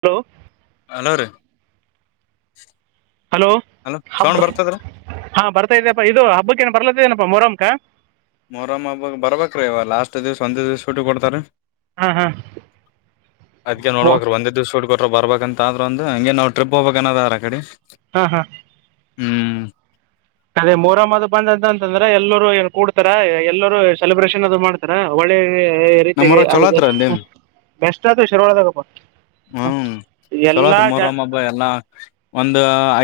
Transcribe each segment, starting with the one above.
Hello hello ರೀ hello ಹಬ್ಬ sound ಬರ್ತದ್ರೀ ಹಾ ಬರ್ತಾ ಇದಪ್ಪ ಇದು ಹಬ್ಬಕ್ಕ ಏನು ಬರ್ಲತ್ತ ನ ಮೊಹರಂ ಕ ಮೊರಮ್ಮ ಹಬ ಬರ್ಬೇಕ್ರೀ ಇವ ಲಾಸ್ಟ್ ದಿವಸ ಒಂದೇ ದಿವಸ ಶೂಟಿ ಕೊಡ್ತಾರ ಹಾಂ ಹಾಂ ಅದ್ಕ ಮೊ ನೋಡ್ಬೇಕ್ರೀ ಒಂದೇ ದಿವ್ಸ ಹುಡ್ಗ ಬರ್ಬೇಕಂತ ಆದ್ರರು ಒಂದು ಹಂಗೆ ನಾವು ಟ್ರಿಪ್ ಹೋಗಬೇಕ ಅನ್ನದ ಅರ ಕಡೆ ಹ್ಮ ಹಾ ಹ್ಮ್ ಅದೇ ಮೋರಮ್ಮದ ಬಂದ ಅಂತ ಅಂತಂದ್ರ ಎಲ್ಲರುೂ ಕೂಡ್ತಾರ ಎಲ್ಲರುೂ ಸೆಲೆಬ್ರೇಷನ್ ಅದು ಮಾಡ್ತಾರ ಒಳ್ಳೆ ರೀತಿಗೆ ನಮ್ಮೂರಾಗ್ ಅದ ಚಲೋ ಆತ್ರಿ ಅಲ್ಲಿ ಬೆಸ್ಟ್ ಅಥವಾ ಶುರ್ವದಾಗಪ್ಪ ಹ್ಮ್ ಚಲೋತ್ರರಿ ಮರಮ್ಮಬ ಎಲ್ಲ ಒಂದ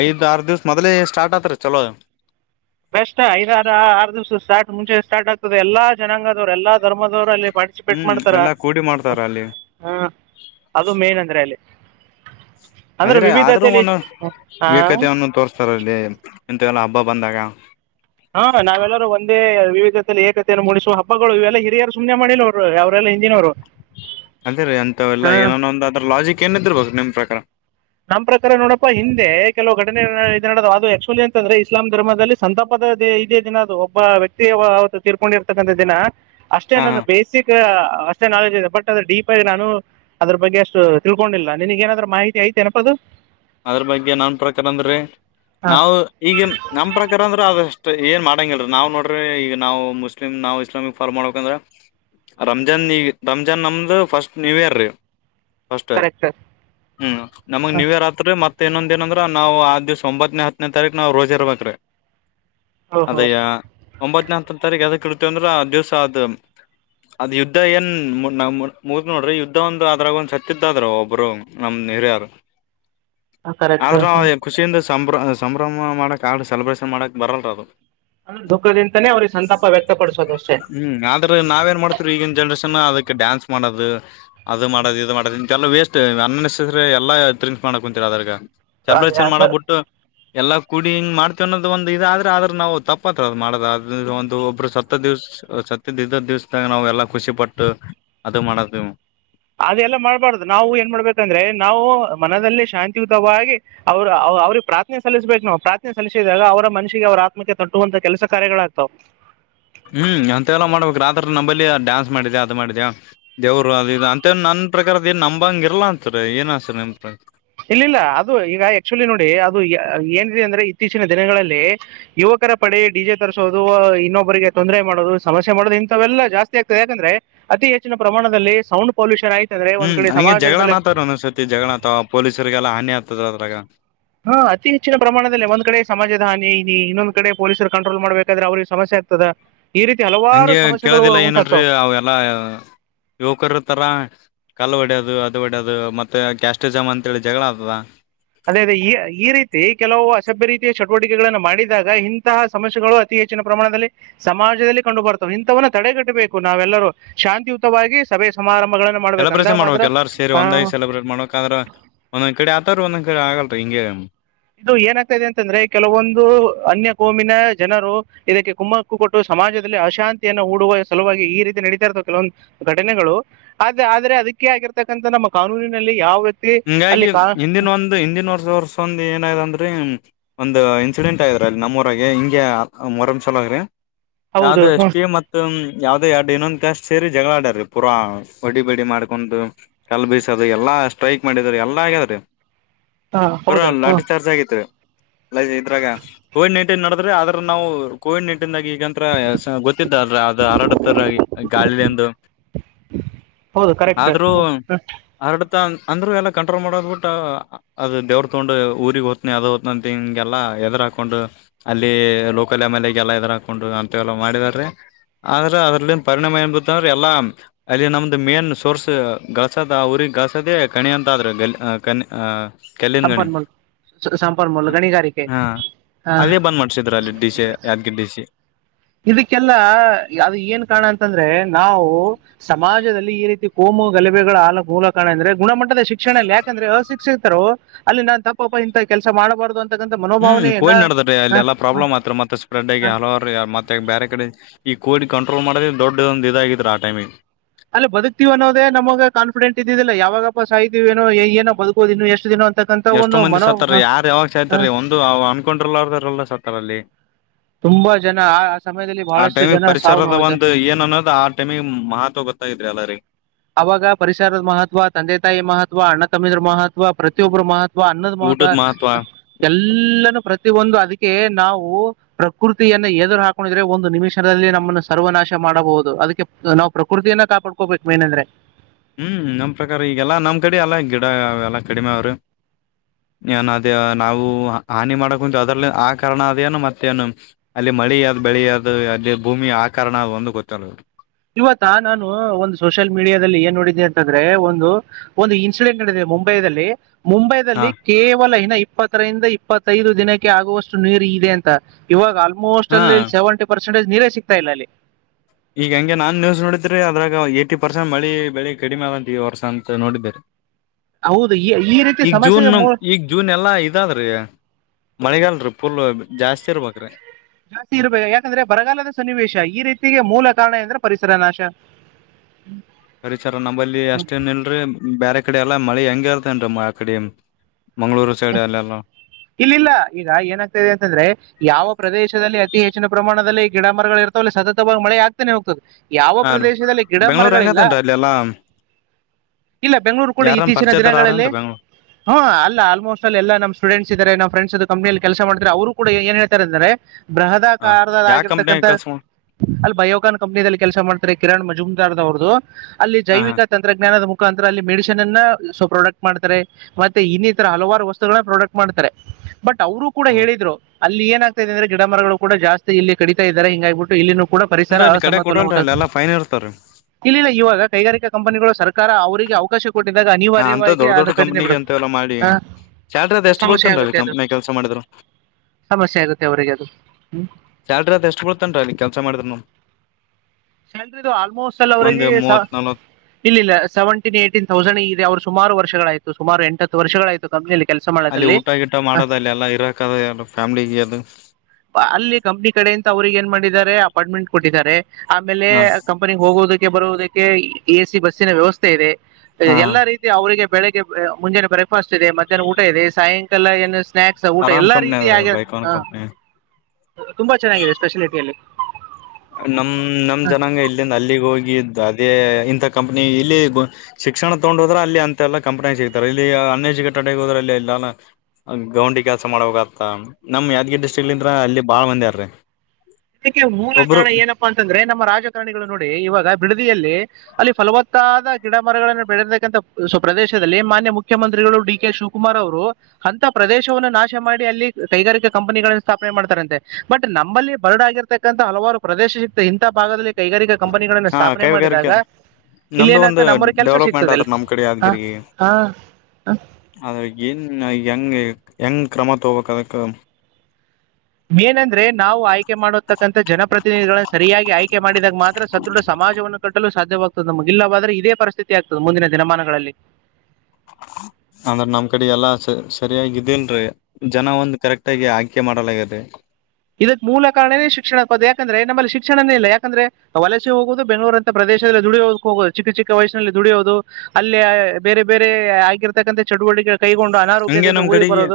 ಐದ್ ಆರು ದಿವ್ಸ ಮೊದಲೇ ಸ್ಟಾರ್ಟ್ ಆತ್ರಿ ಚಲೋ ಬೆಸ್ಟ್ ಐದಾರ ಆರು ದಿವ್ಸ ಸ್ಟಾರ್ಟ್ ಮುಂಚೆ ಸ್ಟಾರ್ಟ್ ಆಗ್ತದೆ ಎಲ್ಲಾ ಜನಾಂಗದವ್ರು ಎಲ್ಲ ಧರ್ದವರು ಅಲ್ಲಿ ಪಾರ್ಟಿಸಿಪೇಟ್ ಹ್ಮ್ ಮಾಡ್ತಾರ ಎಲ್ಲಾ ಕೂಡಿ ಮಾಡ್ತಾರ ಅಲ್ಲಿ ಹ ಅದು ಮೇನ್ ಅಂದ್ರೆ ಅಲ್ಲಿ ಅಂದ್ರೆ ಅದ್ರೆ ಆದ್ರೂ ವಿವಿಧತೆಯಲ್ಲಿ ಒಂದು ಹಾಂ ಏಕತೆಯನ್ನ ತೋರ್ತಾರಲ್ಲಿ ಎಂತಲ್ಲ ಹಬ್ಬ ಬಬಂದಂದಾಗಾ ಹಾ ನಾವೆಲ್ಲರೂ ಒಂದೇ ವಿವಿಧೆಯಲ್ಲಿ ಏಕತೆಯನ್ನು ಮೂಡಿಸುವ ಹಬ್ಬಗಳು ಇವೆಲ್ಲ ಹಿರಿಯರು ಸುಮ್ಮ್ನೆ ಮಾಡಿಲ್ಲ ಅವರು ಅವರೆಲ್ಲ ಹಿಂದಿನವರು ಅದೇ ರೀ ಅಂತವಲ್ಲಾ ಹಾ ಏನಾನೋ ಒಂದು ಅದ್ರ ಲಾಜಿಕ್ ಏನ ಇದರ್ಬೇಕ ನಿಮ್ ಪ್ರಕಾರ ನಮ್ಮ ಪ್ರಕಾರ ನೋಡಪ್ಪ ಹಿಂದೆ ಕೆಲವು ಗಡೆ ಿನದು ಅದು ಆಕ್ಚುಲಿ ಅಂತಂದ್ರೆ ಇಸ್ಲಾಂ ಧರ್ಮದಲ್ಲಿ ಸಂತಾಪದ ಇದೇ ದಿನದು ಒಬ್ಬ ವ್ಯಕ್ತಿ ತೀರ್ಕೊಂಡಿರ್ತಕ್ಕಂಥ ದಿನ ಅಷ್ಟೇ ಹಾ ಹಾ ನಾನು ಬೇಸಿಕ್ ಅಷ್ಟೇ ನಾಲೆಜ್ ಇದೆ ಬಟ್ ಅದ್ರ ಡಿಪ್ ಆಗಿ ನಾನು ಅದ್ರ ಬಗ್ಗೆ ಅಷ್ಟು ತಿಳ್ಕೊಂಡಿಲ್ಲ ನಿಿನಗ ಏನಾದ್ ಮಾಹಿತಿ ಆಯತು ತಿನಪ್ಪದು ಅದ್ರ ಬಗ್ಗೆ ನನ್ ಪ್ರಕಾರ ಅಂದ್ರೆ ಹಾ. ನಾವು ಈಗ ನಮ ಪ್ರಕಾರ ಅಂದ್ರೆ ಅಷ್ಟ ಏನ್ ಮಾಡಂಗಲ್ರಿ ನಾವವು ನೋಡ್ರಿ ಈಗ ನಾವು ಮುಸ್ಲಿಮ್ ನಾವ್ ಇಸ್ಲಾಮಿಕ್ ಫಾಲೋ ಮಾಡ್ಬೇಕಂದ್ರ ರಂಜಾನ್ ನೀ ರಂಜಾನ್ ನಮ್ದು ಫಸ್ಟ್ ನ್ಯೂ ಇಯರ್ ರೀ ಫಸ್ಟ್ ಕರೆಕ್ಟ್ ಹ್ಮ್ ನಮಗ್ ಹಾ. ನ್ವ ಇಯರ್ ಆ ಮತ್ತೇ ಇನೊಂದ ಏನಂದ್ರ ನಾವು ಆ ದಿವ್ಸ ಒಂಬತ್ತ್ತನೇ ಹತ್ತನೇ ತಾರೀಕ ನಾವ್ ರೋಜ ಇರಬೇಕ್ರೀ ಓಹೋ ಅದಯ್ಯ ಒಂಬತ್ತನ ಹತ್ತನ ತಾರೀಕು ಯಾವದಕ್ ಇಡ್ತೇವ ಅಂದ್ರ ದಿವ್ಸ ಅದು ಅದ್ ಯುದ್ಧ ಏನ್ ನ್ ಮುಗ್ ನೋಡ್ರಿ ಯುದ್ಧ ಒಂದು ಅದ್ರಾಗ ಒಂದ್ ಸತ್ತುದ್ದ ಅದ್ರ ಒಬ್ರು ನಮ್ದ ನರರೆ ಹ ಆದ್ರ ಖುಷಿಯಿಂದ ಸಂಭ್ರ ಸಂಭ್ರಮ ಮಾಡಕ್ ಆಗ್ಲಿ ಸೆಲೆಬ್ರೇಷನ್ ಮಾಡಕ್ ಬರಲ್ರ ಅದು ಅಂದ್ರೆ ದುಃಖದಿಂದನೇ ಅವ್ರಿಗೆ ಸಂತಾಪ ವ್ಯಕ್ತಪಡಿಸೋದು ಹ್ಮ್ ಆದ್ರೆ ನಾವ ನ್ ಮಾಡ್ತವಿ ಈಗಿನ ಜನ್ರೇಷನ್ ಅದಕ್ಕೆ ಡಾನ್ಸ್ ಮಾಡೋದು ಅದು ಮಾಡೋದು ಇದು ಮಾಡದು ಇಷ್ಟೆಲ್ಲಾ ವೇಸ್ಟ್ ಅನ್ ನ್ಸೆಸರಿ ಎಲ್ಲ [inaudible] ಮಾಡ ಕುಂತೀರ ಅದ್ರಾಗ ಸೆಲೆಬ್ರೇಷನ್ ಅಷ್ಟೇ ಮಾಡಕ್ ಬಿಟ್ಟು ಎಲ್ಲಾ ಕುಡಿ ಹಿಂಗ ಮಾಡ್ತೀವಿ ಅನೊದ್ ಒಂದು ಇದ ಆದ್ರೆ ಆದ್ರ ನಾವು ತಪ್ಪತ್ರ ಅ ಮಾಡದ ಅ ಒಂದು ಒಬ್ರು ಸತ್ತ ದಿವ್ಸ ಸತ್ತಿದ ದಿವ್ಸದಾಗ ನಾವು ಎಲ್ಲಾ ಖುಷಿ ಪಟ್ಟು ಅದು ಮಾಡತಿವಿ ಅದೆಲ್ಲ ಮಾಡಬಾರ್ದು ನಾವು ಏನ್ ಮಾಡ್ಬೇಕಂದ್ರೆ ನಾವು ಮನದಲ್ಲಿ ಶಾಂತಿಯುತವಾಗಿ ಅವರು ಅವ್ರಿಗೆ ಪ್ರಾರ್ಥನೆ ಸಲ್ಲಿಸಬೇಕು ನಾವು ಪ್ರಾರ್ಥನೆ ಸಲ್ಲಿಸಿದಾಗ ಅವ ಅವರ ಮನಷಿಗೆ ಅವ್ರ ಆತ್ಮಕ್ಕೆ ತೊಟ್ಟುವಂತ ಕೆಲಸ ಕಾರ್ಯಗಳಾಯ್ತವು ಹ್ಮ್ ಅಂತೆ ಎಲ್ಲ ಮಾಡ್ಬೇಕ ರಾತ್ರಿ ನಂಬಲ್ಲಿ ಡಾನ್ಸ್ ಮಾಡಿದ ಅದು ಮಾಡಿದ್ಯಾ ದೇವ್ರು ಅದು ಅಂತ ನ [inaudible] ನನ್ ಪ್ರಕಾರದ ಏ ನಂಬಂಗ ಇರ್ಲ್ಲಾ ಅಂತರಿ ಏನ್ ಆಸೆ ನಿ [inaudible] ಇಲ್ಲಿಲ್ಲ ಅದು ಈಗ ಆಕ್ಚುಲಿ ನೋಡಿ ಅದು ಏನಿದೆ ಅಂದ್ರೆ ಇತ್ತೀಚಿನ ದಿನಗಳಲ್ಲಿ ಯುವಕ ಪಡೆ ಡಿಜೆ ತರ್ಸೋದು ಇನ್ನೊಬರಿಗೆ ತೊಂದರೆ ಮಾಡೋದು ಸಮಸ್ಯೆ ಮಾಡೋದು ಇಂಥವೆಲ್ಲಾ ಜಾಸ್ತಿ ಆಗ್ತದೆ ಯಾಕಂದ್ರೆ ಅತಿ ಹೆಚ್ಚಿನ ಪ್ರಮಾಣದಲ್ಲಿ ಸೌಂಡ್ ಪೊಲ್ಯೂಷನ್ ಆಯ್ತು ಹ್ಮ್ ಹಂಗೆ ಜಗಳನ್ ಆತಾರ ಒಂದ್ ಸರ್ತಿ ಜಗಳತ ಪೊಲೀಸರ್ರಿಗೆಲ್ಲಾ ಹಾನಿ ಆಗ್ತದ ಅದ್ರಾಗ ಹಾ ಅತಿ ಹೆಚ್ಚಿನ ಪ್ರಮಾಣದಲ್ಲಿ ಒಂದ್ ಕಡೆ ಸಮಾಜದ ಹಾನಿ ಇ ಇನ್ನೊದ ಕಡೆ ಪೊಲೀಸರು ಕಂಟ್ರೋಲ್ ಮಾಡಬೇಕಾದ್ರೆ ಅವ್ರಿಗೆ ಸಮಸ್ಯೆ [inaudible] [unintelligible] ಹಲವಾರು ಹಂಗೆ ಸಮಸ್ಯೆಗಳು ಕೇಳೋದಿಲ್ಲ ಏನಡಿ ಉಂಟಾಗ್ತಾವ ಅವ ಎಲ್ಲಾ ಯುವಕರತರ ಕಲ್ಲ ಒಡ್ಯೋದು ಅದು ಹೊಡ್ಯೋದು ಮತ್ತೆ ಕ್ಯಾಸ್ಟೀಜಾಮ್ ಅಂತೇಳಿ ಜಗಳ ಆಗ್ತದ ಅದೇ ಅದೇ ಈ ಈ ರೀತಿ ಕೆಲವು ಅಸಭ್ಯ ರೀತಿಯ ಚಟುವಟಿಕೆಗಳಗಳನ್ನು ಮಾಡಿದಾಗ ಇಂತಹ ಸಮಸ್ಯೆಗಳು ಅತಿ [inaudible] ಹೆಚ್ಚಿನ ಪ್ರಮಾಣದಲ್ಲಿ ಸಮಾಜದಲ್ಲಿ ಕಂಡು ಬರ್ತವೆ ಇಂಥವವನ್ನು ತಡೆಗಟ್ಟಬೇಕು ನಾವೆಲ್ಲರೂ ಶಾಂತಿಯುತವಾಗಿ ಸಮಾರಂಭ ಸೆಲೆಬ್ರೇಷನ್ ಮಾಡ್ಬೇಕಕ್ ಎಲ್ಲಾರು ಸೇರಿ ಒಂದಾಗಿ ಸೆಲೆಬ್ರೇಟ್ ಮಾಡ್ಬೇಕ್ರೆ ಒಂದ್ ಕಡೆ ಆತರರು ಒಂದ ಆಗಲ್ರಿ ಹಿಂಗೆ ಇದು ಏನಾಗ್ತಾ ಇದೆ ಅಂತಂದ್ರೆ ಕೆಲವೊಂದು ಅನ್ಯ ಕೋಮಿನ ಜನರು ಇದಕ್ಕೆ ಕುಮ್ಮಕ್ಕು ಕೊಟ್ಟು ಸಮಾಜದಲ್ಲಿ ಅಶಾಂತಿಯನ್ನು ಹೂಡುವ ಸಲುವಾಗಿ ಈ ರೀತಿ ನಡೀತಾ ಇರುತದೆ ಕೆಲವೊಂದು ಘಟನೆಗಳು ಆದ ಆದ್ರೆ ಅದ ಕೆ ಆಗಿರ್ತಕ್ಕಂತ ನಮ್ಮ ಕಾನೂನಿನಲ್ಲಿ ಯಾವ ವ್ಯಕ್ತಿ ಅಲ್ಲಿ ಹಿಂಗಾಗಿ ಕಾ ಹಿಂದಿನ ಒಂದ ಹಿಂದಿನ ವರ್ಷ ವರ್ಷೊಂದ ಏನ ಆಗಿದೆ ಅಂ ದ್ರೆ ಒಂದು ಇನ್ಸಿಡೆಂಟ್ ಆಯ್ರ ಅಲ್ಲಿ ನಮ್ಮವರಗೆ ಹಿಂಗೆ ಮೊರಂ ಸಲುವಾಗ್ರಿ ಹೌದು ಯಾವ್ದ ಹ್ಮ್. ಅಷ್ಟೇ ಮತ್ತ ಯಾವ್ದ ಎರಡು ಇನ್ನೊಂದ್ ಕಷ್ಟ ಸೇರಿ ಜಗಳಾಡೀ ಪೂರಾ ವಡ್ಡಿ ಬಡಿ ಮಾಡ್ಕೊಂಡು ಕಲ್ ಬೀಸದು ಎಲ್ಲಾ ಅಷ್ಟ ಸ್ಟ್ರೈಕ್ ಮಾಡಿದ್ರ ಎಲ್ಲಾ ಆಗ್ಯಾದ್ರೀ ಹಾ, ಬರ ಹೌದು ಹ್ಮ್. ಲಾಟಿ ಚಾರ್ಜ್ ಆಗತ್ರಿ ಇದ್ರಾಗ ಕೋವಿಡ್ ನೈನ್ಟೀನ್ ನಡದ್ರೆ ಆದದ್ರ ನಾವು ಕೋವಿಡ್ ನೈನ್ಟೀನ್ಗಾಗಿ ಹಗಂತ್ರ ಗೊತ್ತಿದ್ದಲ್ ಅದ ಹರಾಡತ್ತಾರ ಗಾಳಿಲಿಂದು ಹೌದು ಕರೆಕ್ಟ್ ಆದ್ರೂ ಅರಡು ಅಂದ್ರರು ಎಲ್ಲ ಕಂಟ್ರೋಲ್ ಮಾಡೋದ್ ಬಿಟ್ಟ ಅದು ದವರು ತಗೊಂಡು ಊರಿಗೆಗ್ ಹದ್ತನಿ ಅದ ಹದ್ತನ ಅಂತ ಹಿಂಗೆಲ್ಲ ಎದ್ರಾ ಹಾಕೊಂಡು ಅಲ್ಲಿ ಲೋಕಲ್ ಎಮ್ ಎಲ್ ಎ ಎಲ್ಲಾ ಇದ್ರ ಹಾಕೊಂಡು ಅಂತ ಎಲ್ಲ ಮಾಡಿದಾರೀ ಆದ್ರೆ ಅದ್ರಲ್ಲಿ ಪರಿಣಾಮ ಏನ್ ಬತ್ತ ಅಂದ್ರೆ ಎಲ್ಲಾ ಅಲ್ಲಿ ನಮ್ದು ಮೇನ್ ಸೋರ್ಸ್ ಲಸದ ಆ ಊರಿಗೆ ಗಸದೆೇ ಕಣಿ ಅಂತ ಆದ್ರರುಣ ಕೆಲ್ಲಿನ್ ಗಣಿ ಸಂಪನ್ಮೂಲ ಹ ಸಂಪನ್ಮೂಲ ಗಣಿಗಾರಿಕೆ ಹಾ ಹಾ ಅದೇ ಬಂದ್ ಮಾಡ್ಸಿದ್್ರ ಅಲ್ಲಿ ಡಶ ಯಾದ್ಗಿ ಡಿ ಸಿ ಇದಕ್ಕೆಲ್ಲ ಅದು ಏನ್ ಕಾರಣ ಅಂತಂದ್ರೆ ನಾವು ಸಮಾಜದಲ್ಲಿ ಈ ರೀತಿ ಕೋಮು ಗಲಭೆಗಳ ಆಾಲ ಮೂಲಕಣ ಅಂದ್ರೆ ಗುಣಮಟ್ಟದ ಶಿಕ್ಷಣಲ್ಲ ಯಾಕಂದ್ರೆ ಶಿಕ್ಷಕಿತರು ಅಲ್ಲಿ ನಾನ್ ತಪ್ಪಪ್ಪ ಇಂತ ಕೆಲಸ ಮಾಡಬಾರದು ಅಂತ ಹ್ಮ್ ಕವಿಡ್ ನಡದ ರೀ ಅಲ್ಲಿಲ್ಲಾ ಹ, ಪ್ರಾಬ್ಲಮ್ ಆತ್ ಮತ್ ಸ್ಪ್ರೆಡ್ ಆಗಿ ಹ. ಹಲವ ಮತ್ತ ಬೇರೆ ಕಡೆ ಈ ಕೋವಿಡ್ ಕಂಟ್ರೋಲ್ ಮಾಡೋ್ರೆ ದೊಡ್ಡದ ಒಂದು ಇದಗಿದ ಆ ಟೈಮಿಗೆ ಅಲ್ಲ ಬದುಕ್ತಿೀವಿ ಅನ್ನೋದ ನಮಗ ಕಾಫಿಡೆಂಟ್ ಇದ್ದಿದಿಲ್ಲ ಯಾವಾಗಪ್ಪ ಸಾಯ ಇದ್ದೀವೇನೋ ಏನೋ ಬದುಕೋದನು ಎಷ್ಟು ದಿನೋ ಅ ಎಷ್ಟೋ ಮಂದಿ ಸತ್ತಾರ ರೀ ಯಾರು ಯಾವಾಗ ಹ. ಸಾಯ್ತಾರೆ ರೀ ಒಂದು ಅನ್ಕೌಂಟ್ರಲ್ ಆರ್ತಾರಲ್ಲ ಸತ್ತಾರ ಅಲ್ಲಿ ತುಂಬಾ ಜನ ಆ ಆ ಸಮಯದಲ್ಲಿ ಆ ಬಹಳಷ್ಟು ಟೈಮಿಗ್್ ಜನ ಸಾವು ಪರಿಸರದ ನೋಡುತ್ತೆ ಒಂದು ಏನನ್ನೋದು ಆ ಟೈಮಿ್ ಮಹತ್ವ ಬರ್ತ ಇದ್ರ ಅ ರೀ ಅವಾಗ ಪರಿಸರದ ಮಹತ್ವ ತಂದೆ ತಾಯಿ ಮಹತ್ವ ಅಣ್ಣ ತಮ್ಮಿದ್ರ ಮಹತ್ವ ಪ್ರತಿಯೊಬ್ಬರ ಮಹತ್ವ ಅನ್ನದ ಮಹತ್ವ ಎಲ್ಲನುೂ ಪ್ರತಿ ಒಂದು ಅದಕ್ಕೆ ನಾವು ಪ್ರಕೃತಿಯನ್ನು ಎದುರು ಹಾಕೊಂಡಿದ್ರೆ ಒಂದು ನಿಮಿಷದಲ್ಲಿ ನಮ್ಮನ್ನು ಸರ್ವನಾಶ ಮಾಡಬಹುದು ಅದಕ್ಕೆ ನಾ್ ಪ್ರಕೃತಿಯನ್ನ ಕಾಪಾಡ್ಕೋಬೇಕು ಮೇನ್ ಅಂದ್ರೆ ಹ್ಮ್ ನಮ್ ಪ್ರಕಾರ ಈಗೆಲ್ಲಾ ನಮ್ ಕಡೆ ಎಲ್ಲ ಗಿಡ ಎಲ್ಲಾ ಕಡಿಮೆ ಅವ್ರ ಏನ್ ಅದ ನಾವು ಹಾನಿ ಮಾಡಕ್ ಕುಂಂತು ಅದ್ರಲ್ಲಿ ಆ ಕಾರಣ ಅದೇಏನು ಮತ್ತೇನು ಅಲ್ಲಿ ಮಳಿ ಅ್ದ್ ಬೆಳಿ ಅ್ ಅದೇ ಭೂಮಿ ಆಕಾರರಣ ಅದು ಒಂದು ಗೊತ್ತಲ್ ಇವತ ನಾನು ಒಂದು ಸೋಷಿಯಲ್ ಮೀಡಿಯಾದಲ್ಲಿ ಏನ್ ನೋಡಿದ್ದಿ ಅಂತಂದ್ರೆ ಒಂದು ಒಂದು ಇನ್ಸಿಡೆಂಟ್ ನಡೆಿದೆ ಮುಂಬೈದಲ್ಲಿ ಹಾ ಮುಂಬೈದಲ್ಲಿ ಕೇವಲ ಇನ ಇಪ್ಪತ್ತು ಇಪ್ಪತ್ತೈದು ದಿನಕ್ಕೆ ಆಗುವಷ್ಟು ನೀರು ಇದೆ ಅಂತ ಇವಾಗ ಆಲ್ಮೋಸ್ಟ್ ಹಾ ಅಲ್ಲಿ ಸೆವೆಂಟಿ ಪರ್ಸೆಟ್ ನೀರೇ ಸಿಗ್ತಾ ಇಲ್ಲ ಅಲ್ಲಿ ಈಗಂಗೆಾನ್ಯೂ ನೋಡಿದ್ರಿ ಅದಾಗ ಈಗ ಏ್ಟಿ ಪರ್ಸೆಂಟ್ ಮಳಿ ಬೆಳಿ ಕಡಿಮೆ ಆದಂತ ಈ ವರ್ಷ ಅಂತ ನೋ ಬೇರೆ ಹೌದು ಈ ಈ ರೀತಿ ಈಗ ಜೂನ್ ಸಮಸ್ಯೆ ಮೂ- ಈಗ ಜೂನ್ ಎಲ್ಲಾ ಇದಾದ್ರೀ ಮಳಿಗಲ್ರರಿ ಫುಲ್ ಜಾಸ್ತಿ ಇರ್ಬೇಕ್ರೀ ಜಾಸ್ತಿ ಇರ್ಬೇಕ ಯಾಕಂದ್ರೆ ಬರಗಾಲದ ಸನ್ನಿವೇಶ ಈ ರೀತಿಗೆ ಮೂಲ ಕಾರಣ ಎಂದ್ರೆ ಪರಿಸರ ನಾಶ ಹ್ಮ್ ಪರಿಸರ ನಂಬಲ್ಲಿ ಅಷ್ಟೇನ್ ಇಲ್ರಿ ಬೇರೆ ಕಡೆ ಎಲ್ಲಾ ಮಳೆ ಹೆಂಗ ಇರ್ತೇನ್ರಿಮ್ಮ ಆ ಕಡೆ ಮಂಗಳೂರು ಸೈಡ್ ಅಲ್ಲೆಲ್ಲ ಇಲ್ಲಿಲ್ಲ ಈಗ ಏನಾಗ್ತದೆ ಅಂತಂದ್ರೆ ಯಾವ ಪ್ರದೇಶದಲ್ಲಿ ಹೆಚ್ಚಿನ ಪ್ರಮಾಣದಲ್ಲಿ ಗಿಡ ಮರಗಳು ಇರ್ತವೆೆ ಸತವಾಗಿ ಮಳ ಆಗ್ತಾನೆ ಹೋಗ್ತದೆ ಯಾವ ಹಾ ರೀ ಪ್ರದೇಶದಲ್ಲಿ ಗಿಡ ಬೆಂಗ್ಳೂರ್ ಮರಗಳಿಲ್ಲ ಹೆಂಗತನ್ರಿ ಅಲ್ಲೆಲ್ಲಾ ಇಲ್ಲ ಬೆಂಗಗಳೂರು ಕೂಡ ಯಾರನ್ ಇತ್ತೀಚಿನ ಪರಿಚಯದಾರ ದಿನಗಳಲ್ಲಿ ಯಾರೇನ್ರಿ ಬೆಂಗ್ಳೂರ್ ಹಾ ಅಲ್ಲ ಅ ೋಸ್ ಅ ಎಲ್ಲ ನಮ್ಮ ಸ್ಟೂಡೆಂಟ್ಸ್ ಇದಾರೆ ನ ಫ್ರೆಂಡಸ್ ಕಂನಿಯಲ್ಲಿ ಕೆಲಸ ಮಾಡತಾರೆ ಅವರು ಕೂಡಏ ಹೇತಾರೆ ಅ್ರೆ ಹಾ ಬೃಹದಾಕಾರದದಲ್ಲಿ ಯಾವ ಕಂಪ್ನಿಯಾಗ ಆಗಿರ್ತಕ್ಕಂತಥ ಕೆಲ್ಸ ಮಾಡ ಅಲ್ಲಿ ಬಯೋಕಾನ್ ಕಂಪ್ನಿಲ್ಲಿ ಕೆಲಸ ಮಾಡ್ತಾರೆ ಕಿರಣ್ ಮಜುಮದಾರ್ವ್ರ್ದು ಅಲ್ಲಿ ಹಾ ಹಾ ಜೈವಿಕ ತಂತ್ರಜ್ಞಾನದ ಮುಖಾಂತರ ಅಲ್ಲಿ ಮೆಡಿಸನ್ ಅನ್ನ ಪ್ರೊಡಕ್ಟ್ ಮಾಡ್ತಾರೆ ಮತ್ತೆ ಇ ಹಲವಾರು ವಸ್ತುಗಳನ್ನ ಪ್ರೊಡಕ್ಟ್ ಮಾಡ್ತಾರೆ ಬಟ್ ಅವರು ಕೂಡ ಹೇಳಿದ್ರು ಅಲ್ಲಿ ಏನ ಆತಿದೆದೆ್ರ ಗಿಡ ಮರಗಳುೂಡ ಜಸ್ತಿ ಇಲ್ಲಿ ಕಡಿತಾ ಇದಾರೆ ಹಿಂಗ ಆಗ್ಬಿಟ್ಟು ಇ ಕೂಡ ಪರಿಸರ ಇಲ್ರಿ ಅಲ್ಲಿ ಕಡೆ ಅಸಮತೋಲ ಕೊಡಲ್ರಿ ಉಂಟದ ಅಲ್ಲೆಲ್ಲಾ ಫೈನ್ ಇರ್ತಾವ್ರಿ ಇಲ್ಲಿಲ್ಲ ಇವಾಗ ಕೈಗಾರಿಕಾ ಕಂಪನಿಗಳು ಸರ್ಕಾರ ಸಕಾರ ಅವರಿಗೆ ಅವಕಾಶ ಕೊಟ್ಟಿದ್ದಾಗ ಅನಿವಾರ್ಯವಾಗಿ ಅದು ಕಡಿಮೆ ಬಿಡುತ್ತು ಸಲ್ರಿ ಅದ ಎಷ್ಟು ಬಳತನ್ಲ್ಲಿ ಕಂಪ್ನಿ ಕೆಲ್ಸ ಮಾಡಿದ್ರು ಸಮಸ್ಯೆ ಆಗುತ್ತೆ ಅವ್ರರಿಗೆ ಅದು ಸ್ಯಾಲ್ರಿ ಅತ್ ಎಷ್ಟ ಬೀಳುತ್ತೆ ಅಲ್ಲಿ ಕೆಲ್ಸ ಮಾಡಿದ್ರನು ಎಂತಿದು ಆಲ್ಮೋಸ್ಟ್ ಎಲ್ಲ ಅವ್ರರಿಗೆ ನಲ್ವತ್ ಇಲ್ಲಿಲ್ಲ ಸೆವೆಂಟೀನ್ ಈನೈಟಿನೀ ಥೋಯ್ಸಡಾ ಅವ್ ಸುಮಾರ ವರ್ಷಾಯಗಳು ಸುಮಾರು ಎಂಟು ಹತ್ತು ವರ್ಷಗಳಾಯ್ತು ಕಮ್ಮನಿಯಲ್ಲಿ ಅಲ್ಲಿ ಊಟ ಗಿಟ ಮಾಡೋದ ಅಲ್ಲಿ ಎಲ್ಲ ಇರಕದರು ಫ್ಯಾಮ್ಲಿಿಗೆ ಅದು ಅಲ್ಲಿ ಕಂಪ್ನಿ ಕಡೆ ಇಂತ ಅವ್ರಿಗೆ ಏನ್ ಮಾಡಿದಿದ್ದಾರೆ ಅಪಾಯಿಂಟ್ಮೆಂಟ್ ಕೊಟ್ಟಿದ್ದಾರೆ ಆಮೇಲೆ ಹ ಕಂಪನಿಗೆ ಹೋಗುವುದಕ್ಕೆ ಬರುವುದಕ್ಕೆ ಎ ಸಿ ಬಸ್ಸಿನ ವ್ಯವಸ್ಥೆ ಇದೆ ಹ ಎಲ್ಲಾ ರೀತಿ ಅವರಿಗೆ ಬೆಳಿಗ್ಗೆ ಮುಂಜಾನೆ ಬ್ರೇಕ್ಫಾಸ್ಟ್ ಇದೆ ಮಧ್ಯಾಹ್ನ ಊಟ ಇದೆ ಸಾಯಂಕಾಲ ಏನು ಸ್ನಾಯಕ್ಸ್ ಊಟ ಆರಾಮ್ ಎಲ್ಲಾ ಕಂಪ್ನಿ ರೀತಿ ಆ ಅದ್ರೆ ಬೈಕಾನ್ ಹ ಕಂಪ್ನಿ ತುಂಬಾ ಚೆನ್ನಾಗಿದೆ ಸ್ಪೆಷಾಲಟಿಯಲ್ಲಿ ನಮ್ಮ ನಮ್ಮ ಜನಾಂಗ ಇಲ್ಲಿಂದ ಅಲ್ಲಿಗ್ ಹೋಗಿದ ಅದೇ ಕಂಪನಿ ಇಲ್ಲಿ ಶಿಕ್ಷಣ ತೆಕೊಂಡುಹೋದ್ರ ಅಂತ ಎಲ್ಲ ಕಂಪನಿ ಸಿಗ್ತಾರೆ ಇಲ್ಲಿ ಅನ್ ಎಜುಕೇಟೆಡ್ ಆಗ ಹೋದ್ರ ಅಲ್ಲಿ ಡ್ಲಾ ಗೌಂಡಿ ಕೆಲ್ಸ ಮಾಡಬೇಕಕ್ ಆತ ನಮ್ ಯಾದ್ಗಿರಿ ಡಿಸ್ಟ್ರಿಕ್ಲಿಂದ್ರ ಅಲ್ಲಿ ಬಾಳ ಮಂದಿ ರೀ ಇದಕ್ಕೆ ಮೂಲ ಕಾರಣ ಏನಪ್ಪಾ ಅಂತಂದ್ರೆ ನಮ್ಮ ರಾಜಕಾರಣಿಗಳು ನೋಡಿ ಇವಾಗ ಬಿಡದಿಯಲ್ಲಿ ಅಲ್ಲಿ ಫಲವತ್ತಾದ ಗಿಡ ಮರಗಳನ್ನು ಬೆಳಿರ್ತಕ್ಕಂಥ ಪ್ರದೇಶದಲ್ಲಿ ಮಾನ್ಯ ಮುಖ್ಯಮಂತ್ರಿ ಡಿ ಕೆ ಶಿವಕುಮಾರ್ ಅವರು ಅಂತ ಪ್ರದೇಶವನ್ನು ನಾಶ ಮಾಡಿ ಅಲ್ಲಿ ಕೈಗಾರಿಕಾ ಕಂಪನಿಗಳನ್ನು ಸ್ಥಾಪನೆ ಮಾಡ್ತಾರೆ ಅಂತೆ ಬಟ್ ನಮ್ಮಲ್ಲಿ ಬರಡ ಆಗಿರ್ತಕ್ಕಂತಥ ಹಲವಾರು ಪ್ರದೇಶ ಸಿಗ್ತ ಇಂಥ ಭಾಗದಲ್ಲಿ ಕೈಗಾರಿಕಾ ಕಂಪನಿಗಳನ್ನ ಹಾ ಸ್ಥಾಪನೆ ಮಾಡಿದಾಗ ಕೈಗಾರಿಕೆ ಇಲ್ಲಿ ನಮ್ದು ಒಂದು ಏನಾಗ್ತದೆ ನಮ್ಮ್ರ ಕೆಲ್ಸ ಡೆವಲಪ್ಮೆಂಟ್ ಆದ್ರ ಸಿಗ್ತದೆಲ್ಲಿ ನಮ್ ಕಡೆ ಹ ಯಾದಗಿರಿಗೆ ಹ ಅದ ಏನ್ ಹೆಂಗ ಹೆಂಗ್ ಕ್ರಮ ತಗಬೇಕಕ್ ಅದಕ್ಕ ಮೇನ್ ಅಂದ್ರೆ ನಾವು ಆಯ್ ಮಾಡತಕ್ಕಂತ ಜನಪ್ರತಿನಿಧಿಗಳನ್ನು ಸರಿಯಾಗಿ ಆಯ್ಕೆ ಮಾಡಿದಾಗ ಮಾತ್ರ ಸದೃಢ ಸಮಾಜವನ್ನು ಕಟ್ಟಲು ಸಾಧ್ಯವಾಗ ನಮ್ಗೆ ಇಲ್ಲಾದ್ರೆ ಇದೇ ಪರಿಸ್ಥಿತಿ ಆಗ್ತದೆ ಮುಂದಿನ ದಿನಮಾನಗಳಲ್ಲಿ [inaudible] ಅಂದ್ರ ನಮ್ ಕಡೆ ಎಲ್ಲಾ ಸ ಸರಿಯಾಗಿದಿಲ್ರರಿ ಜನ ಒಂದ ಕರೆಕ್ಟ್ ಆಗಿ ಆಯ್ಕೆ ಮಾಡಲಗ್ರರಿ ಇದಕ್ಕೆ ಮೂಲ ಕಾರಣನೇ ಶಿಕ್ಷಣ ಅ ಯಾಕಂದ್ರೆ ನಮ್ಮಲ್ಲಿ ಶಿಕ್ಷಣನೇ ಇಲ್ಲ ಯಾಕಂದ್ರೆ ವಲಸೆ ಹೋಗುವುದು ಬೆಂಗಳೂರ ಅಂತ ಪ್ರದೇಶ ದೇಶದಲ್ಲಿ ದುಡಿಯೋಕ್ಕೆ ಹೋಗೋುದು ಚಿಕ್ಕ ಚಿಕ್ಕ ವಯಸ್ಸಿನಲ್ಲಿ ದುಡಿಯೋುದು ಅಲ್ಲಿ ಬೇರೆ ಬೇರೆ ಆಗಿರತಕ್ಕಂಥ ಚಟುವಳಿಕಗಳ ಹಂಗೆ ನಮ್ ಕಡೆಗೆ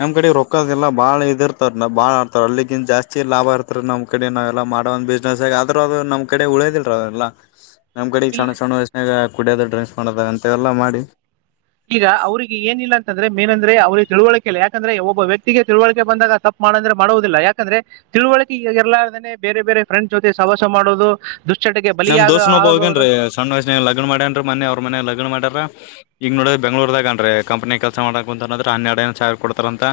ನಮ್ ಕಡೆ ರೊಕ್ಕದ ಎಲ್ಲಾ ಬಾಳ ಇದ ಇರ್ತಾರ ಬಾಳ್ ಅಲ್ಲಿಗಿನ್ ಜಾಸ್ತಿ ಲಾಭ ಇರ್ತ ರೀ ನಮ್ಮ ಕಡೆ ನಾವೆಲ್ಲ ಮಾಡೋ ಒಂದ ಬಿಸ್ನೆಸ್ ಆಗ ಆದ್ರರು ಅದು ನಮ್ಮ ಕಡೆ ಉಳೇದಲ್ರಲ್ಲ [inaudible] ನಮ್ ಕಡೆಗ್ ಸಣ್ಣ ಸಣ್ಣ ವಯಸ್ಸಿನಾಗ ಕುಡ್ಯದು ಡ್ರಿಂಕ್ಸ್ ಮಾಡದ ಅಂತೆ ಎಲ್ಲ ಮಾಡಿ ಈಗ ಅವ್ರಿಗೆ ಏನಿಲ್ಲ ಅಂತಂದ್ರೆ ಏನಂದ್ರೆ ಅವ್ರ ತಿಳಿಕೆಲ್ಲ ಯಾಕಂದ್ರೆ ಒಬ್ಬ ವ್ಯಕ್ತಿಗೆ ತಿಳುವಳಿಕೆ ಬಂದಾಗ ತಪ್ ಮಾಡಂದ್ರೆ ಮಾಡುವುದಿಲ್ಲ ಯಾಕಂದ್ರೆ ತಿಳು ಈಗ ಇರಲಾರದೆನೆ ಬೇರೆ ಬೇರೆ ಫ್ರೆಂಡ್ಸ್ ಜೊತೆ ಸವಾಸ ಮಾಡೋದು ದುಶ್ಚಟಕ್ಕೆ ನಮ್ ಬಲಿಯಾಗ ದೋಸ್ ನೋಬ ಹೋಗೇನ್ ಆಗೋದು ಸಣ್ಣ ವಯಸ್ಸುಗೆ ಲಗ್ನ್ ಮಾಡ್ಯೇನ್ ಮೊನ್ನೆ ಅವರು ಮೇನೆಗೆ ಲಗ್ನ್ ಮಾಡಾರ ಈಗ ನೋಡ್ರ ಬೆಂಗಳೂರುದಾಗ್ ಕಂಪನಿಯಾಗೆ ಕೆಲಸ ಮಾಡಕಕ್ ಕುಂತ ಅ್ರ ಹನ್ನೆರಡು ಏ್ ಸಾವಿರ ಕೊಡ್ತಾರ ಅಂತ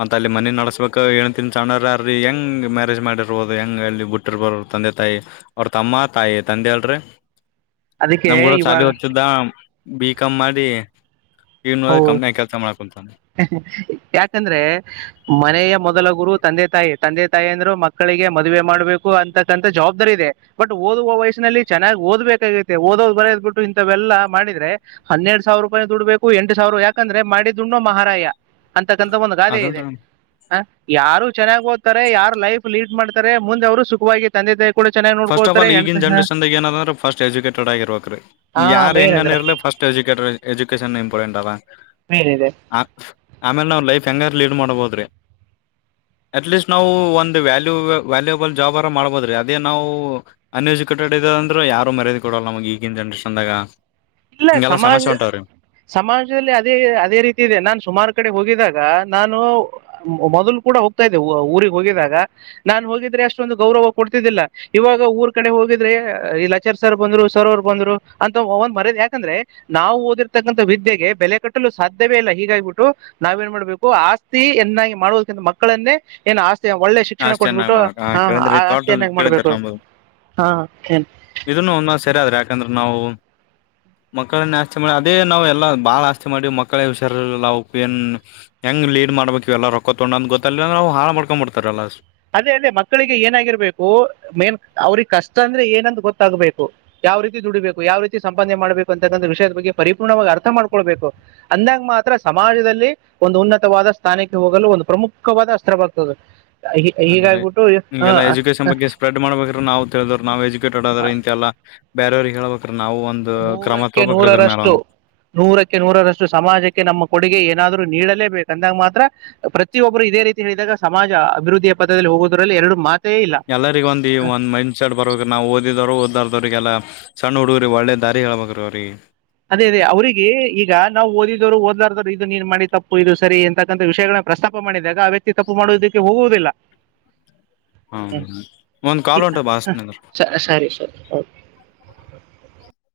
ಮತ್ತ ಅಲ್ಲಿ ಮನೆ ನಡಸಬೇಕು ಏಳ್ ತಿ ಸಣ್ಣ ರೀ ಹೆಂಗ್ ಮ್ಯಾರೇಜ್ ಮಾಡಿರ್ಬೋದು ಹೆಂಗ್ ಅಲ್ಲಿ ಬಿುಟ್ಟಿರ್ಬೋ ತಂದೆ ತಾಯಿ ಅವ್ರ ತಮ್ಮ ಆಯಾ ತಂದೆ ಅಲ್ರಿ ಅದಕ್ಕೆ ನಮ್ಗೂಡ ಶಾಲಿ ಇವಾಗ ಹೊದ್ತಿದ್ದ ಬಿ ಕಂ ಮಾಡಿ ಈಗ ನೋಡಿದ್ರ ಹೌದು ಕಂಪ್ನಿಯಾಗ ಕೆಲಸ ಮಾಡಕುಂತಾನ ಯಾಕಂದ್ರೆ ಮನೆಯ ಮೊದ ಮೊದಲ ಗುರು ತಂದೆ ತಾಯಿ ತಂದೆ ತಾಯಿ ಅಂದ್ರು ಮಕ್ಕಳಿಗೆ ಮದುವೆ ಮಾಡ್ಬೇಕು ಅಂತಕ್ಕಂಥ ಜವಾಬ್ದಾರಿ ಇದೆ ಬಟ್ ಓದ ಓದುವ ವಯಸ್ಸಿನಲ್ಲಿ ಚನ್ನಾಗಿ ಓದಬೇಕಾಗತ್ತೆ ಓದೋದ ಬರದ್ ಬಿಟ್ಟ ಇಂತವೆಲ್ಲ ಮಾಡಿದ್ರೆ ಹನ್ನೆರಡ್ ಸಾವಿರ ರೂಪಾಯಿ ದುಡ್ಬೇಕು ಎಂಟು ಸಾವಿರ ಯಾಕಂದ್ರೆ ಮಾಡಿದ್ದುಣ್ಣು ಮಹಾರಾಯ ಅಂತಕ್ಕಂಥ ಒಂದು ಗಾದೆ ಇದೆ ಅದಂದ್ರ ಹ ಯಾರು ಚೆನ್ನಾಗಿ ಓ್ತಾರೆ ಯಾರು ಲೈಫ್ ಲೀಡ್ ಮಾಡ್ತಾರೆ ಮುಂದೆ ಅವ್ರು ಸುಖವಾಗಿ ತಂದೆ ತಾಯ ಫಸ್ಟ್ ಆಫ ಆಲ ಈಗ ಜನರೇನ್ ಏನ ಅಂದ್ರೆ ಸ್ ಎಜುಕಟೆಡ್ ಆಗಿರ್ಬೇಕ ಹಾ ಯಾರ ಮೇನ್ ಹೆಂಗ ಅಂದ್ರೆ ಇರಲಿ ಫಸ್ಟ್ ಎಜು ಎಜುಕೇಶನ್ ಇಂಪಾರ್ಟೆಂಟ್ ಅದ ಮೇನ್ ಇದೆ ಆಮೇಲೆ ನಾವು ಲೈಫ್ ಕಂಗಾರ ಲೀಡ್ ಮಾಡಬೋದ್ರಿ ಅಟ್ಲೀಸ್ಟ್ ನಾವು ಒಂದ ವ್ಯಾಲ್ಯ ವ್ಯಾಲ್ಯೂಬಲ್ ಜಾಬ್ ಅರ ಮಾಡ್ಬೋದ್ರಿ ಅದೇ ನಾವು ಅನ್ ಎಜುಕೇಟೆಡ್ ಇದ ಅಂದ್ರೆ ಯಾರು ಮರ್ಯದಿ ಕೊಡಲ್ಲ ನಮಗೆ ಈಗಿನ ಜನ್ರೇಷನ್ದಾಗ ಇಲ್ಲ ಹಿಂಗೆಲ್ಲಾ ಸಮಾಜ ಸಮಸ್ಯೆ ಹೊಂಟಾವ್ರಿ ಸಮಾಜದಲ್ಲಿ ಅದೇ ಅದೇ ರೀತಿ ಇದೆ ನಾನ್ ಸುಮಾರು ಕಡೆ ಹೋಗಿದಾಗ ನಾನು ಮೊದಲು ಕೂಡ ಹೋಗ್ತಾ ಇದ್ದೆ ಊರಿಗೆ ಹೋಗಿದಾಗ ನಾನು ಹೋಗಿದ್ರೆ ಅಷ್ಟೊಂದು ಗೌರವ ಕೂಡ ಿಲ್ಲ ಇವಾಗ ಊರ್ ಕಡೆ ಹೋಗಿದ್ರೆ ಇ ಲಾಚಾರ್ ಸರ್ ಬಂದ್ರು ಸರ್ ಅವರು ಬಂದ್ರು ಅಂತ ಒಂದ್ ಮರ ಯಾಕಂದ್ರೆ ನಾವು ಓದಿರ್ತಕ್ಕಂತ ವಿದ್ಯೆಗೆ ಬೆಲೆ ಕಟ್ಟಲು ಸಾಧ್ಯವೇ ಇಲ್ಲ ಹೀಗಾಗಿಬಿಟ್ಟು ನಾವ್ ಏನ್ ಮಾಡ್ಬೇಕು ಆಸ್ತಿಿಯನ್ನಾಗಿ ಮಾಡುವುದಕ್ಕಿಂತ ಮಕ್ಕಳನ್ನೇ ಏನು ಆಸ್ತಿ ಒಳ್ಳೆ ಶಿಕ್ಷಣ ಅಷ್ಟ್ ಚೆನ್ನಾಗಿ ಕೊಟ್ಬಿಟ್ಟು ಮಾಡಕ್ ಹಾ ಹ ಕೇಳಿದ್ರಿ ತೋಟ ಆಸ್ತತಿಿಯನ್ನಾಗಿ ಕೇಳಿದ್ರ ಮಾಡ್ಬೇಕು ನಮ್ದು ಹಾ ಏನ್ ಇದನ್ನು ಒ ಸರಿಆದ್ರೆ ಯಾಕಂದ್ರೆ ನಾವು [inaudible] ಮಕ್ಕಳನ್ನ ಆಸ್ತಿ ಮಾಡಿ ಅದೇ ನಾವ್ ಎಲ್ಲಾ ಬಾಳ ಆಸ್ತಿ ಮಾಡಿವಿ ಮಕ್ಕಳ ಹಷಾರ ಏನ್ ಹೆಂಗ್ ೇಡ್ ಮಾಡ್ಬೇಕು ಎಲ್ಲ ರೊ ತೊೊಂಡಂದು ಗೊ ಅಿಲ್ಲಂದ್ರ ನಾ ಹಾಳ ಮಾಡ್ಕೊಂಡಂಬಡ್ತಾರಲ್ಲ ಅದೇ ಅದೇ ಮಕ್ಕಳಿಗೆ ಏನಾಗಿರ್ಬೇಕು ಮೇನ್ ಅವ್ರಿಗೆ ಕಷ್ಟ ಅಂದ್ರೆ ಏನಂದು ಗೊತ್ತಾಗಬೇಕು ಯಾವ ರೀತಿ ದುಡಿಬೇಕು ಯಾವ ರೀತಿ ಸಂಪಾದನೆ ಮಾಡ್ಬೇಕು ಅಂತಕ್ಕಂಥ ವಿಷಯದ ಬಗ್ಗೆ ಪರಿಪೂರ್ಣವಾಗಿ ಅರ್ಥ ಮಾಡ್ಕಳ್ಬೇಕು ಅಂದಂಗ ಮಾತ್ರ ಸಮಾಜದಲ್ಲಿ ಒಂದು ಉನ್ನತವಾದ ಸ್ಥಾನಕ್ಕೆ ಹೋಗಲು ಒಂದು ಪ್ರಮುಖವಾದ ಅಸ್ತ್ರವಾಗಗ್ತದೆ ಆದ್ರೆಗೆಲ್ಲ ಎಜುಕೇಶನ್ ಬಗ್ಗೆ ಸ್ಪ್ರೆಡ್ ಮಾಡ್ಬೇಕ್ರ ನಾ್ ತಿಳಿದ್ ನಾವ್ ಎಜು ಕಿಕೆಟ್ ಆಡೋದ್ರ ಇಂತೆ ಎಲ್ಲ ಬೇರೆಯವ್ರಿಗೆ ಹೇಳಬಬೇಕು ನೂರಕ್ಕೆ ಒಂದ್ ನೂರರಷ್ಟು ನೂರಕ್ಕೆ ನೂರರಷ್ಟು ಸಮಾಜಕ್ಕೆ ನಮ್ಮ ಕೊಡುಗೆ ಏನಾದರು ನೀಡಲೇಬೇಕು ಅಂದಾಗ ಮಾತ್ರ ಪ್ರತಿಯೊಬ್ಬರು ಇದೇ ರೀತಿ ಹೇಳಿದಾಗ ಸಮಾಜ ಅಭಿವೃದ್ಧಿಯ ಪದದಲ್ಲಿ ಹೋಗುವುದರಲ್ಲಿ ಎರಡು ಮಾತ್ರ ಎಲ್ಲರಿಗ ಒಂದ ಈ ಒಂದ ಮೈಂಡ್ ಸೆಟ್ ಬರಬೇಕ ನಾವು ಓದಿದರು ಓದ ಲಾದೊರು ಅವ್ರರಿಗೆಲ್ಲ ಸಣ್ಣ ಹುಡುಗ್ರಿ ಒಳ್ಳೆ ದಾರಿ ಹೇಳೇಳ್ಬೇಕ್ರಿ ಅವ್ರಿಗೆ ಅದೇ ಅದೇ ಅವ್ರಿಗೆ ಈಗ ನಾವ್ ಓದಿದವರು ಓದ್ಲಾರೋರು ಇದದು ನೀನ್ ಮಾಡಿ ತಪ್ಪು ಇದು ಸರಿ ಎಂತಕ್ಕಂಥ ವಿಷಯಗಳನ್ನ ಪ್ರಸ್ತಾಪ ಮಾಡಿದಾಗ ಆ ವ್ಯಕ್ತಿ ತಪ್ಪು ಮಾಡುವುದಕ್ಕೆ ಹೋಗುವುದಿಲ್ಲ ಹ್ಮ ಒಂದ್ ಕಾಲ್ ಹೊಂಟ ಬಾಸ್ನಿಂದ ಹ ಸರಿ ಸರಿ ಐತು [inaudible]